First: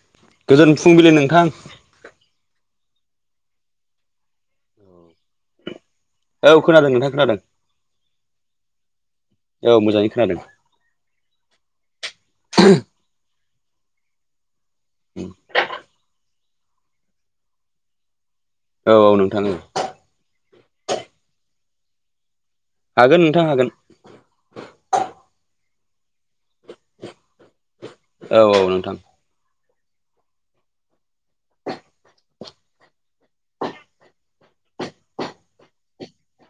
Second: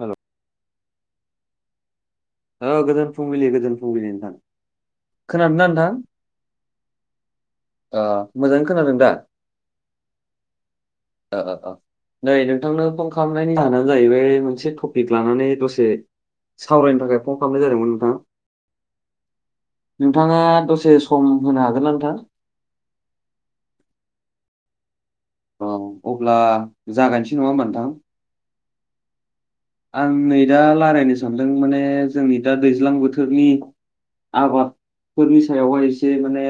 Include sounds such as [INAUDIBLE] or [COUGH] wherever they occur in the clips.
हेल' गोजोन फुंबिलि नोंथां। औ गोजोन फुंबिलि गोजोन फुंबिलि नोंथां खोनादों ना नोंथां। औ खोनादों नोंथां खोनादों ओ मोजाङै खोनादों दा। औ मोजाङै खोनादों ओ-ओ अ नै नोंथांनो फन खाम नायनि जाहोननानो जाहैबाय मोनसे टपिक लानानै दसे सावरायनो थाखाय फन खालामनाय जादोंमोन नोंथां। औ औ नोंथां ओ। नोंथाङा दसे सम होनो हागोन ना नोंथां। हागोन नोंथां हागोन। औ अब्ला जागायसै नङा होमबा नोंथां। औ औ नोंथां। आं नै दा रायलायनो सानदों माने जोंनि दा दैज्लां बोथोरनि। आबादफोरनि सायावहाय एसे माने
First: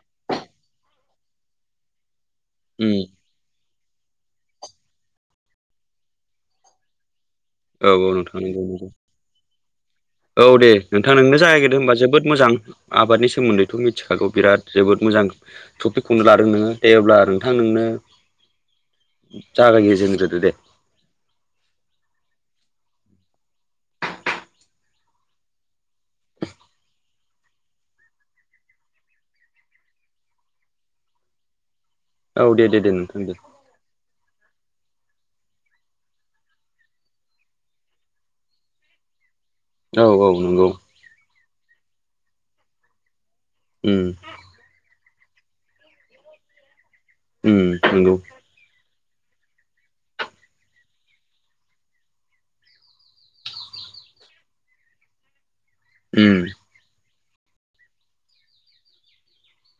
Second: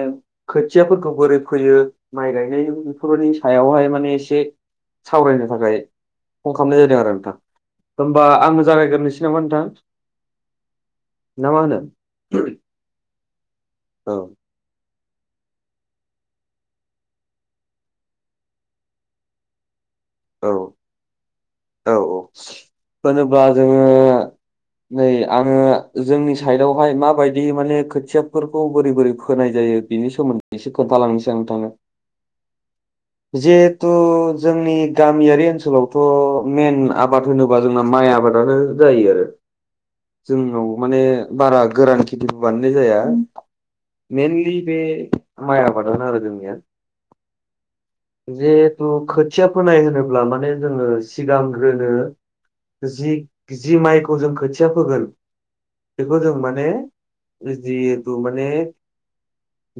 खोथियाफोरखौ बोरै फैयो। माइ गायनाय [UNINTELLIGIBLE] बेफोरबायनि सायावहाय मा माने एसे सावरायनो थाखाय फन खालामनाय जादों आरो नोंथां। औ औ होमबा नोंथां नंगौ आंनो नंगौ जागायग्रोसै नामा नोंथां। औ दे नोंथां नोंनो ना मा जागायगोरदों होनो? होनबा जोबोद मोजां आबादनि सोमोन्दैथ' औ मिथिखागौ बिराद जोबोद। मोजां टपिकखौनो लादों नोङो दे अब्ला नोंथां नोंनो जागाय जोनग्रो दे [UNINTELLIGIBLE] औ औ होनोबा जोङो नै आङो जोंनि साइडआवहाय माबायदि माने खोथियाफोरखौ बोरै बोरै फोनाय जायो। बिनि सोमोन्दै एसे खोन्थालांसै आं नोंथांनो औ दे दे दे नोंथां दे जिहेथु जोंनि गामियारि ओनसोलावथ मेन आबाद होनोबा जोंना माइ आबादानो जायो आरो औ औ जोंनाव नंगौ माने बारा गोरान खेथिबो बानायनाय जाया उम मेनलि बे माइ आबादनो आरो जोंनिया उम नंगौ जिहेथु खोथिया फोनाय होनोब्ला माने जोङो सिगांग्रोनो जि जि माइखौ जों खोथिया फोगोन बेखौ जों उम माने जिहेथु माने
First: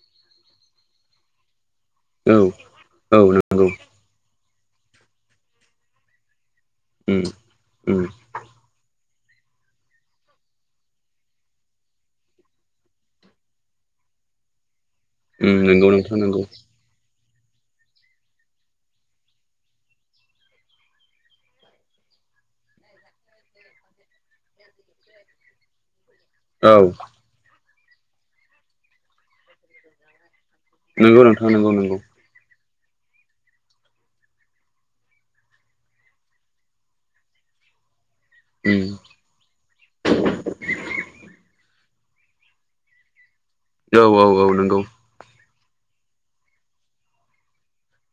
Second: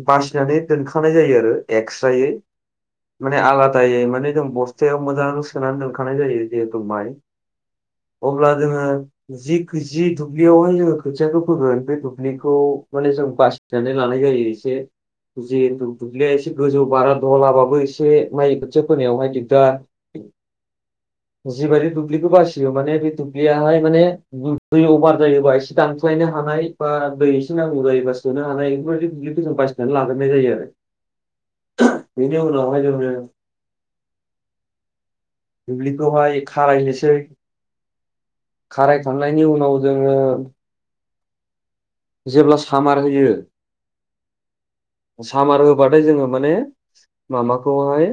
बासिनानै दोनखांनाय जायो आरो एकस्रायै औ औ माने नंगौ आलादायै माने जों बस्थायाव मोजां सोनानै दोनखानाय जायो जिहेथु माइ उम उम अब्ला जोङो जि जि दुब्लियावहाय जोङो खोथियाखौ फोगोन बे दुब्लिखौ माने जों बासिनानै लानाय जायो एसे उम नंगौ जेहुथु नोंथां दुब्लिया नंगौ एसे गोजौ बारा दह्लाबाबो एसे माइ बोथिया फोनायावहाय दिगदार जिबायदि दुब्लिखौ बासियो माने बे दुब्लियाहाय माने दै अमार जायोबा एसे दान ख्लायनो हानाय औ बा दै एसे नांगौ जायोबा सोनो हानाय बेफोरबायदि दुब्लिखौ जों बासिनानै लाग्रोनाय जायो आरो नोंगौ नोंथां नोंगौ नोंगौ। [UNINTELLIGIBLE] दुब्लिखौहाय खारायनोसै उम खारायखांनायनि उनाव जोङो जेब्ला सामार होयो औ औ-औ नोंगौ सामार होबाथाय जोङो माने माबाखौहाय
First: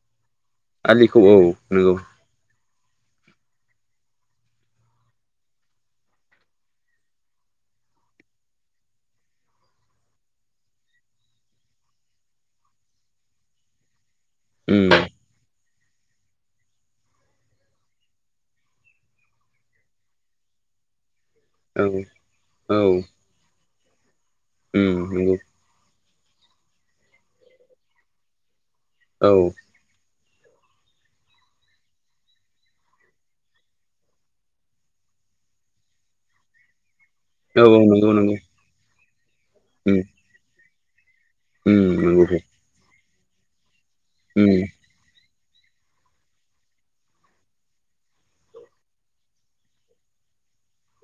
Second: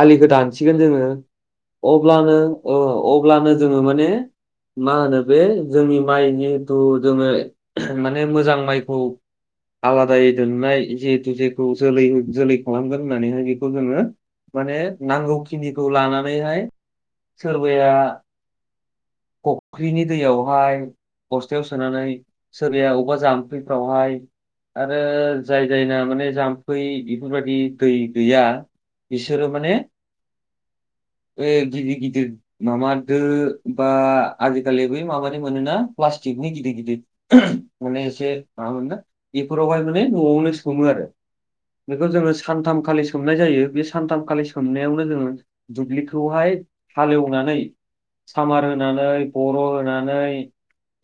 आलिखौ दानसिगोन जोङो आलिखौ औ नंगौ अब्लानो अ अब्लानो जोङो माने मा होनो बे जोंनि माइनिथु जोङो माने मोजां माइखौ आलादायै दोननाय जिहेथु जेखौ जोलै जोलै खालामगोन होननानैहाय बेखौ दोनो माने उम नांगौखिनिखौ लानानैहाय सोरबाया फख्रिनि दैयावहाय बस्थायाव औ सोनानै औ सोरबाया अबबा जाम्फैफ्रावहाय आरो उम नंगौ जाय जायना माने जाम्फै बेफोरबायदि दै गैया औ बोसोरो माने बै गिबि गिदिर मामा दो बा आजिखालि बै माबानि मोनोना फ्लास्टिकनि गिदिर गिदिर औ माने नंगौ एसे नंगौ मा मोनगोन बेफोरावहाय उम माने नआवनो सोमो आरो उम बेखौ नंगौ जोङो सानथामखालि सोमनाय जायो बे सानथामखालि उम सोमनायावनो जोङो दुब्लिखौहाय हालेवनानै सामार होनानै बर होनानै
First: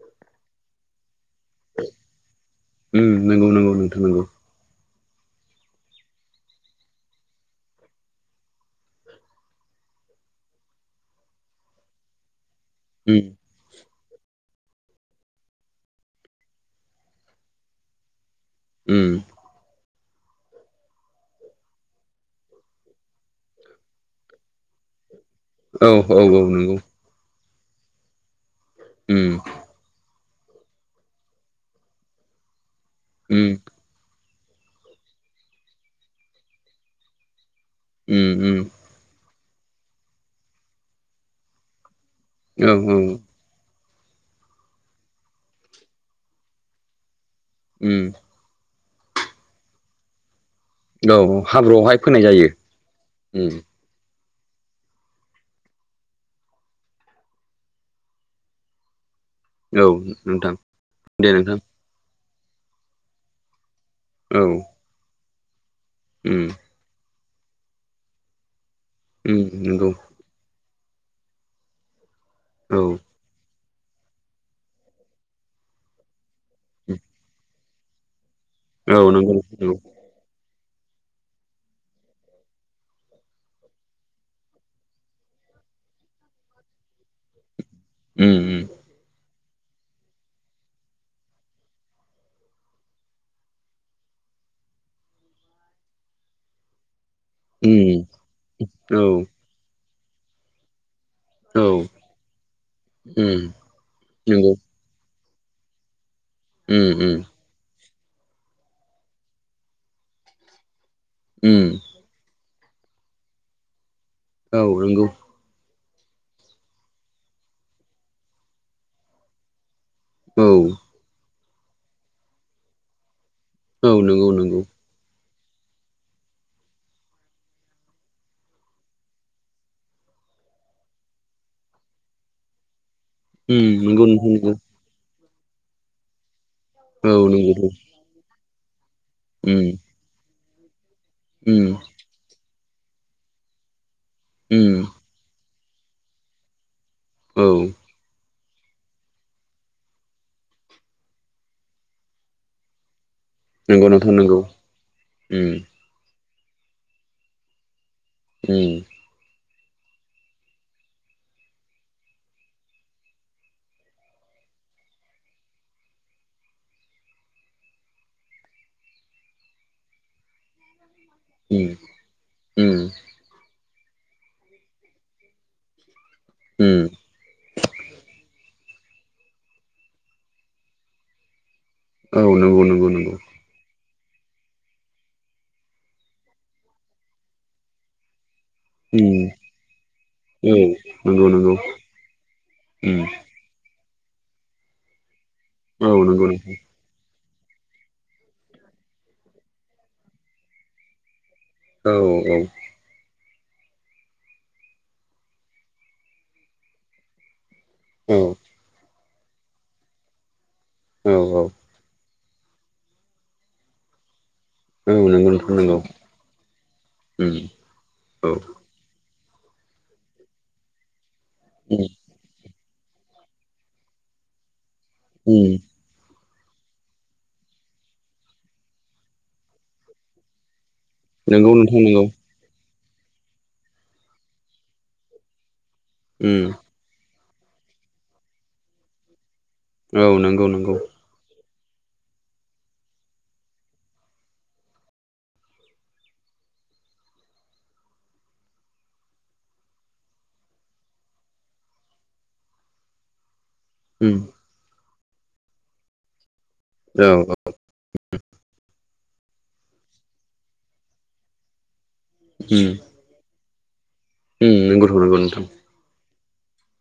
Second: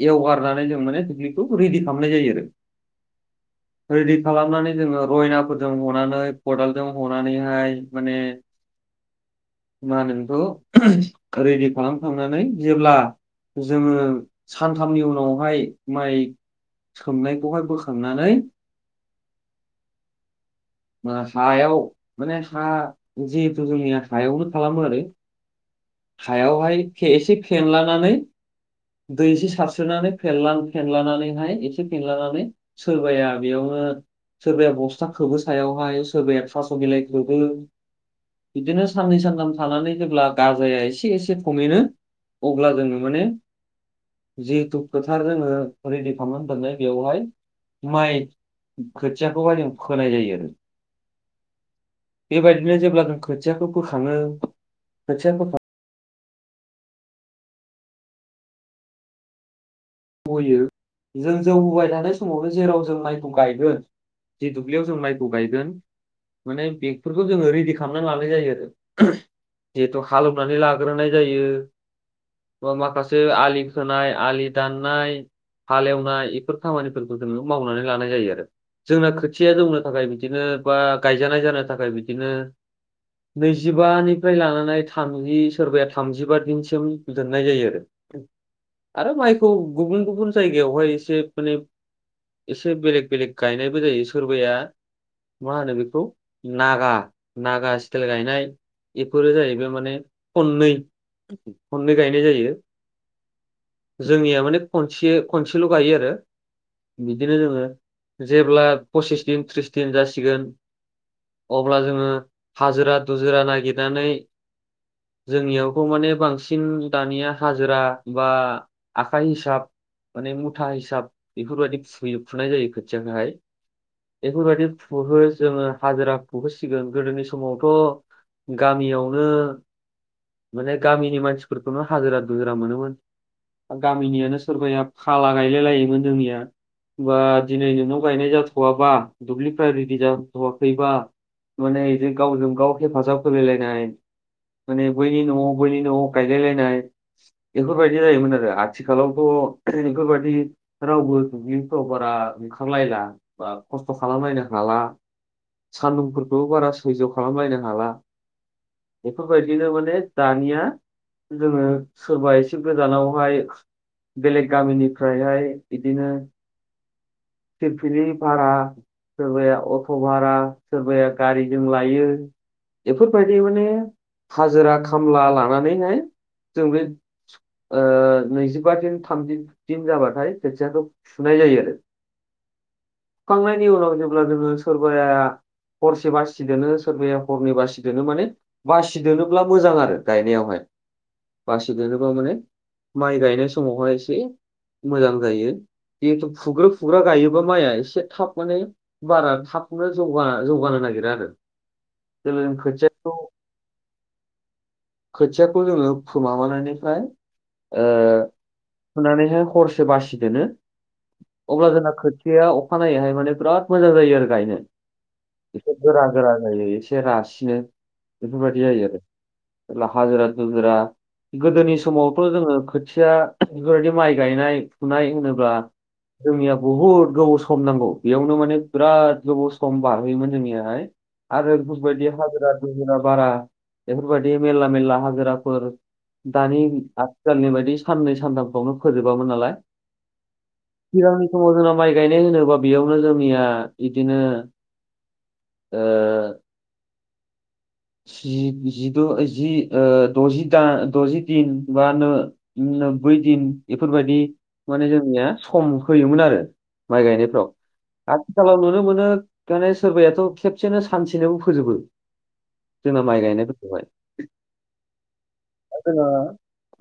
एवगारनानै जों माने [UNINTELLIGIBLE] खौ रेदि खालामनाय जायो आरो नोंगौ नोंगौ नोंथ रेडि नोंगौ खालामनानै जोङो रयनाफोरजों हनानै खदालजों हनानैहाय माने मा होनो नोंखौ रेदि खालामखांनानै जेब्ला उम जोङो सानथामनि उनावहाय माइ सोमनायखौहाय बोखांनानै उम मा सायाव माने हा जिहेथु जोंनिया सायावनो खालामो आरो औ औ औ नंगौ हायावहाय खे एसे फेनलानानै दै उम एसे सारस्रोनानै फेनलां फेनलानानैहाय एसे फेनलानानै सोरबाया उम बेयावनो सोरबाया बस्था खोबो सायावहाय सोरबाया थास बिलाइ खोबो उम उम बिदिनो साननै सानथाम थानानै जेब्ला गाजाया एसे एसे थमेनो औ अब्ला जोङो माने जिथु फोथार जोङो रेडि खालामना दोननाय बेवहाय उम माइ खोथियाखौहाय जों फोनाय जायो आरो औ हाब्रुआवहाय फोनाय जायो बेबायदिनो जेब्ला जों उम खोथियाखौ बोखाङो खोथिया फोखा औ नोंथां बयो दे जों जौ नोंथां हुबाय थानाय समावनो जेराव जों माइखौ गायगोन जि औ दुब्लियाव जों माइखौ गायगोन उम माने बे फोरखौ जोङो रेडि खालामनानै लानाय जायो आरो। उम नंगौ जिहेथु हालेवनानै लाग्रोनाय जायो। ओ औ माखासे आलि खोनाय आलि दाननाय हालेवनाय बेफोर खामानिफोरखौ जों मावनानै लानाय जायो आरो। औ जोंना नंगौ खोथिया नंगौ जौनो थाखाय बिदिनो बा गायजानाय जानो थाखाय बिदिनो नैजिबानिफ्राय लानानै थामजि सोरबाया थामजिबा दिनसिम दोननाय जायो आरो। उम उम आरो माइखौ गुबुन गुबुन जायगायावहाय एसे माने एसे बेलेग बेलेग गायनायबो जायो। सोरबाया मा होनो बेखौ नागा नागा उम सिटेल गायनाय औ बेफोरो जाहैबाय माने खननै औ खननै गायनाय जायो। उम जोंनिया नंगौ माने खनस से खनसेल गायो आरो उम उम बिदिनो जोङो। जेब्ला पसिस दिन थ्रिस दिन जासिगोन उम अब्ला जोङो हाजिरा दुजिरा नागिरनानै औ नोंगौ। खौ माने बांसिन दानिया हाजिरा बा आखाइ हिसाब माने औ मुथा हिसाब बेफोरबायादि फुयो फुनाय जायो खोथियाखौहाय। औ नंगौ नंगौ बेफोरबादि फुहो जोङो हाजिराखौ फुहो होसिगोन। गोदोनि समावथ गामियावनो माने गामिनि मानसिफोरखौनो हाजिरा दुजिरा मोनोमोन। उम नंगौ नोंथां गामिनियानो नंगौ सोरबाया फाला गायलाय लायोमोन जोंनिया। बा औ नंगौ दिनै नोंनाव गायनाय जाथवाबा उम दुब्लिफ्रा रिदि जाथवाखैबा उम माने इजों गावजों गाव हेफाजाब होलायलायनाय उम माने बैनि न'आव बैनि न'आव गायलायलायनाय औ बेफोरबायदि जायोमोन आरो। आथिखालावथ बेफोरबादि रावबो दुब्लिफ्राव बारा ओंखारलायला। बा नंगौ खस्थ नोंथां नंगौ खालामलायनो हाला। उम सानदुंफोरखौ बारा सैज खालामलायनो हाला। उम बेफोरबाय - दिनो माने दानिया जोङो सोरबा एसे गोजानावहाय। बेलेग गामिनिफ्रायहाय बिदिनो फिलफिलि भारा सोरबाया अट' भारा सोरबाया गारिजों उम लायो उम बेफोरबायदि माने हाजिरा खामला लानानैहाय जों उम बे ओ नै जिबा दिन थामजि दिन जाबाथाय खोथियाखौ फुनाय जायो आरो। औ नंगौ नंगौ नंगौ अब्ला जोङो सोरबाया हरसे बासि दोनो सोरबाया हरनै बासि दोनो‌। माने उम बासिदोनोब्ला मोजां आरो औ गायनायावहाय। नंगौ नंगौ बासि दोनोबा माने उम माइ गायनोस समावहाय एसे मोजां जायो। औ बे नंगौ नोंथां फुग्रो फुग्रा गायो बा माइआ एसे थाब माने बारा थाबनो जौगा जौगानो नागिरा आरो। औ औ जेब्ला जों खोथियाखौ खोथियाखौ जोङो फु माबनायनिफ्राय ओ औ फुनानैहाय हरसे बासि दोनो औ औ अब्ला जोंना खोथ थिया अखानायैहाय माने बिराद मोजां जायो आरोख गायनो औ नंगौ नोंथां एसे नंगौ गोरा गोरा जायो एसे उम रासिनो औ बेफोरबायदि जायो आरो। जेला हाजिरा दुजिरा गोदोनि उम समावथ' जोङो खोथिया गोरदि माइ गायनाय फुनाय उम होनोब्ला जोंनिया बुहुद गोबाव सम नांगौ। बेयावनो माने बिराद गोबाव सम बारहोयोमोन जोंनियाहाय। नंगौ आरो नोंथां नंगौ बेफोरबायदि हाजिरा दुजिरा बारा बेफोरबायदि मेरला मेरला हाजिराफोर उम दानि आथिखालनि बायदि साननै सानथामफ्रावनो फोजोबामोन नालाय। औ नंगौ नंगौ सिगांनि समाव जोंना माइ गायनाय होनोब्ला बेयावनो जोंनिया बिदिनो ओ जिद' जि द'जि दा दजि दिन बा ओ नोब्बै दिन उम बेफोरबायदि माने जोंनिया सम होयोमोन आरो माइ औ उम गायनायफ्राव आथिखालाव नुनो मोनो सोरबाथ' खेबसेनो सानसेनोबो फोजोबो जोंना माइ गायनाय नंगौथ' नंगौ नोंथां दा जोङो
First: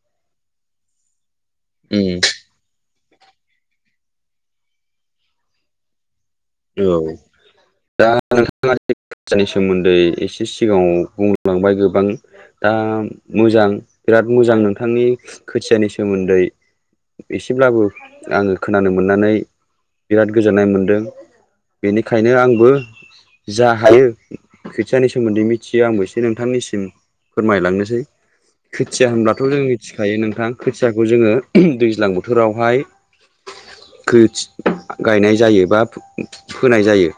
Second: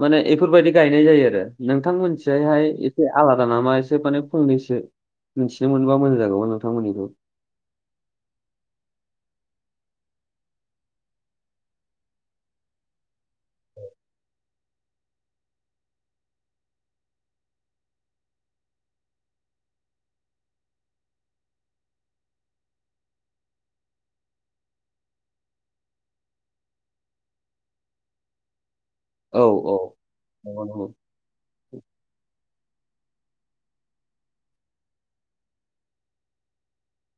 माने बेफोरबायदि गायनाय जायो आरो नोंथां उम मोनथिजायहाय एसे आलादा नामा एसे माने फंनैसो मिथिनो मोनबा मोजां जागौमोन औ नोंथांमोननिखौ दा नोंथाङा [UNINTELLIGIBLE] सोमोन्दै एसे सिगाङाव बुंलांबाय गोबां दा मोजां बिराद मोजां नोंथांनि खोथियानि सोमोन्दै एसेब्लाबो आङो खोनानो मोननानै बिराद गोजोननाय मोनदों बेनिखायनो आंबो जा हायो खोथियाानि सोमोन्दै मिथियो आंबो एसे नोंथांनिसिम फोरमायलांनोसै खोथिया औ होनब्लाथ' जों औ मिथिखायो नोंथां नंगौ नंगौ खोथियाखौ जोङो दैज्लां बोथोरावहाय खोथा गायनाय जायो बा फोनाय जायो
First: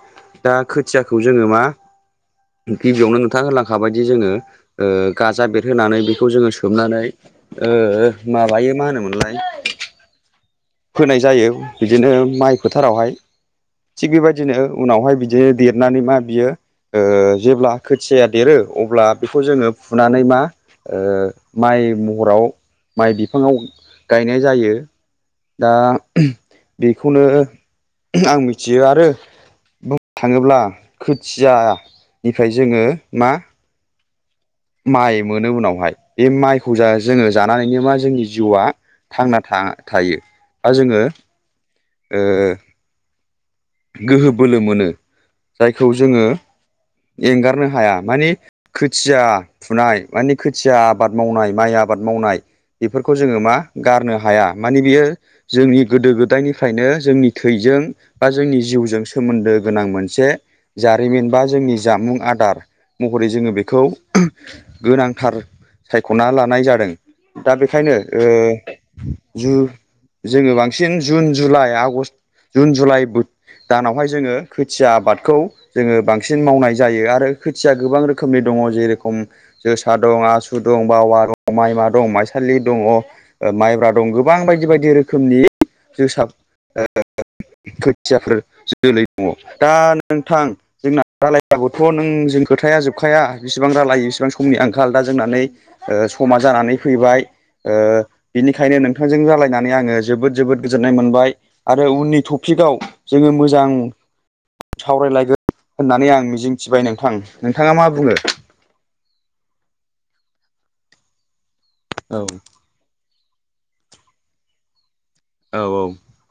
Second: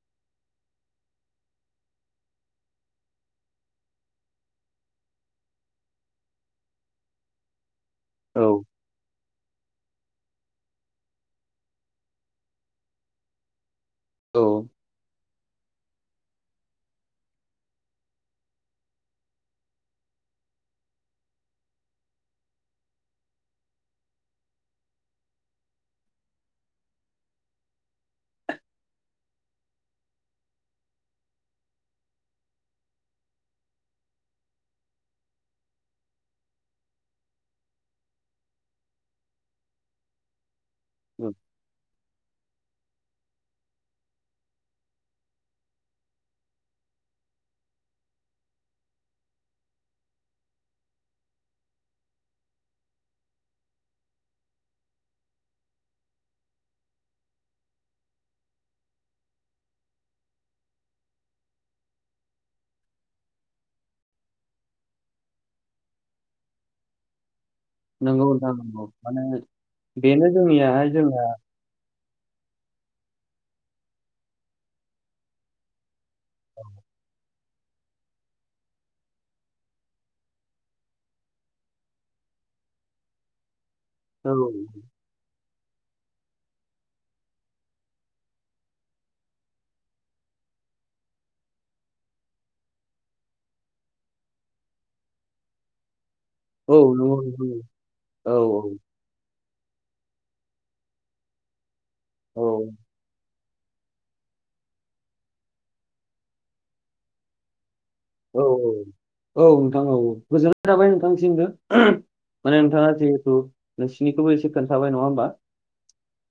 दा खोथियाखौ जोङो मा गिबियावनो नोंथाङा होनलांखाबायदि जोङो ओ गाजा बेरहोनानै बेखौ जोङो सोमनानै ओ औ माबायो मा होनोमोनलाय? फोनाय जायो। बिदिनो माइ फोथारावहाय थिग बेबायदिनो उनावहाय बि दि जे देरनानै मा बियो ओ जेब्ला खोथियाया देरो अब्ला बेखौ जोङो फुनानै मा ओ माइ माइ महराव माइ बिफाङाव गायनाय जायो दा बेखौनो आं मिथियो आरो बुंनो थाङोब्ला खोथिया निफ्राय जोङो मा माइ मोनो उनावहाय बे माइखौ जोङो जानानैनो मा जोंनि जिउआ थांना थायो बा जोङो उम ओ गोहो बोलो मोनो जायखौ जोङो एंगारनो हाया माने खोथिया फुनाय मानि खोथिया आबाद मावनाय माइ आबाद आबाद मावनाय बेफोरखौ जोङो मा गारनो हाया। मानि बियो जोंनि गोदो गोदायनिफ्रायनो जोंनि थैजों बा जोंनि जिउजों सोमोन्दो गोनां मोनसे जारिमिन बा जोंनि जामुं आदार महरै जोङो बेखौ गोनांथार सायख'ना लानाय जादों। दा बेखायनो ओ नंगौ नोंथां नंगौ माने जु बेनो जोङो जोंनियाहाय बांसिन जोंना June July August June July दानावहाय जोङो खोथिया आबादखौ जोङो बांसिन बांसिन मावनाय जायो आरो खोथिया गोबां रोखोमनि दङ जेरखम जोसा दं आसु दं बावा दं माइमा दं माइसा लि दङ' माइब्रा दं औ गोबां बायदि बायदि रोखोमनि जोसा खुसियाफोर जोलै दङ दा नोंथां जोंना रायलायबाबोथ' नों जों खोथाया जोब खाया बिसिबां रालायो बेसिबां समनि आंखाल दा जोंना नै ओ समा जानानै औ नंगौ फैबाय नंगौ ओ औ बिनिखायनो नोंथांजों रालायनानै आङो जोबोद जोबोद गोजोननाय मोनबाय आरो उननि औ टपिकआव जोङो मोजां सावरायलायगोन होननानै आं मिजिंथिबाय नोंथां। नोंथाङा मा बुङो? औ औ औ नोंथां। औ गोजोननाय थाबाय नोंथांनिसिमनबो। औ माने नोंथाङा जिहेथु नोंसिनिखौबो एसे खोनथाबाय नङा होमबा। औ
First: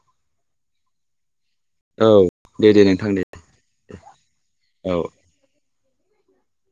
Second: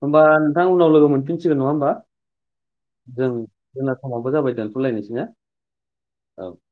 होमबा नोंथां उनाव लोगो मोनफिनसिगोन। नङा होमबा औ दे दे नोंथां दे जों जोंना समावबो जाबाय औ दोनथ'लायनोसै ना? औ।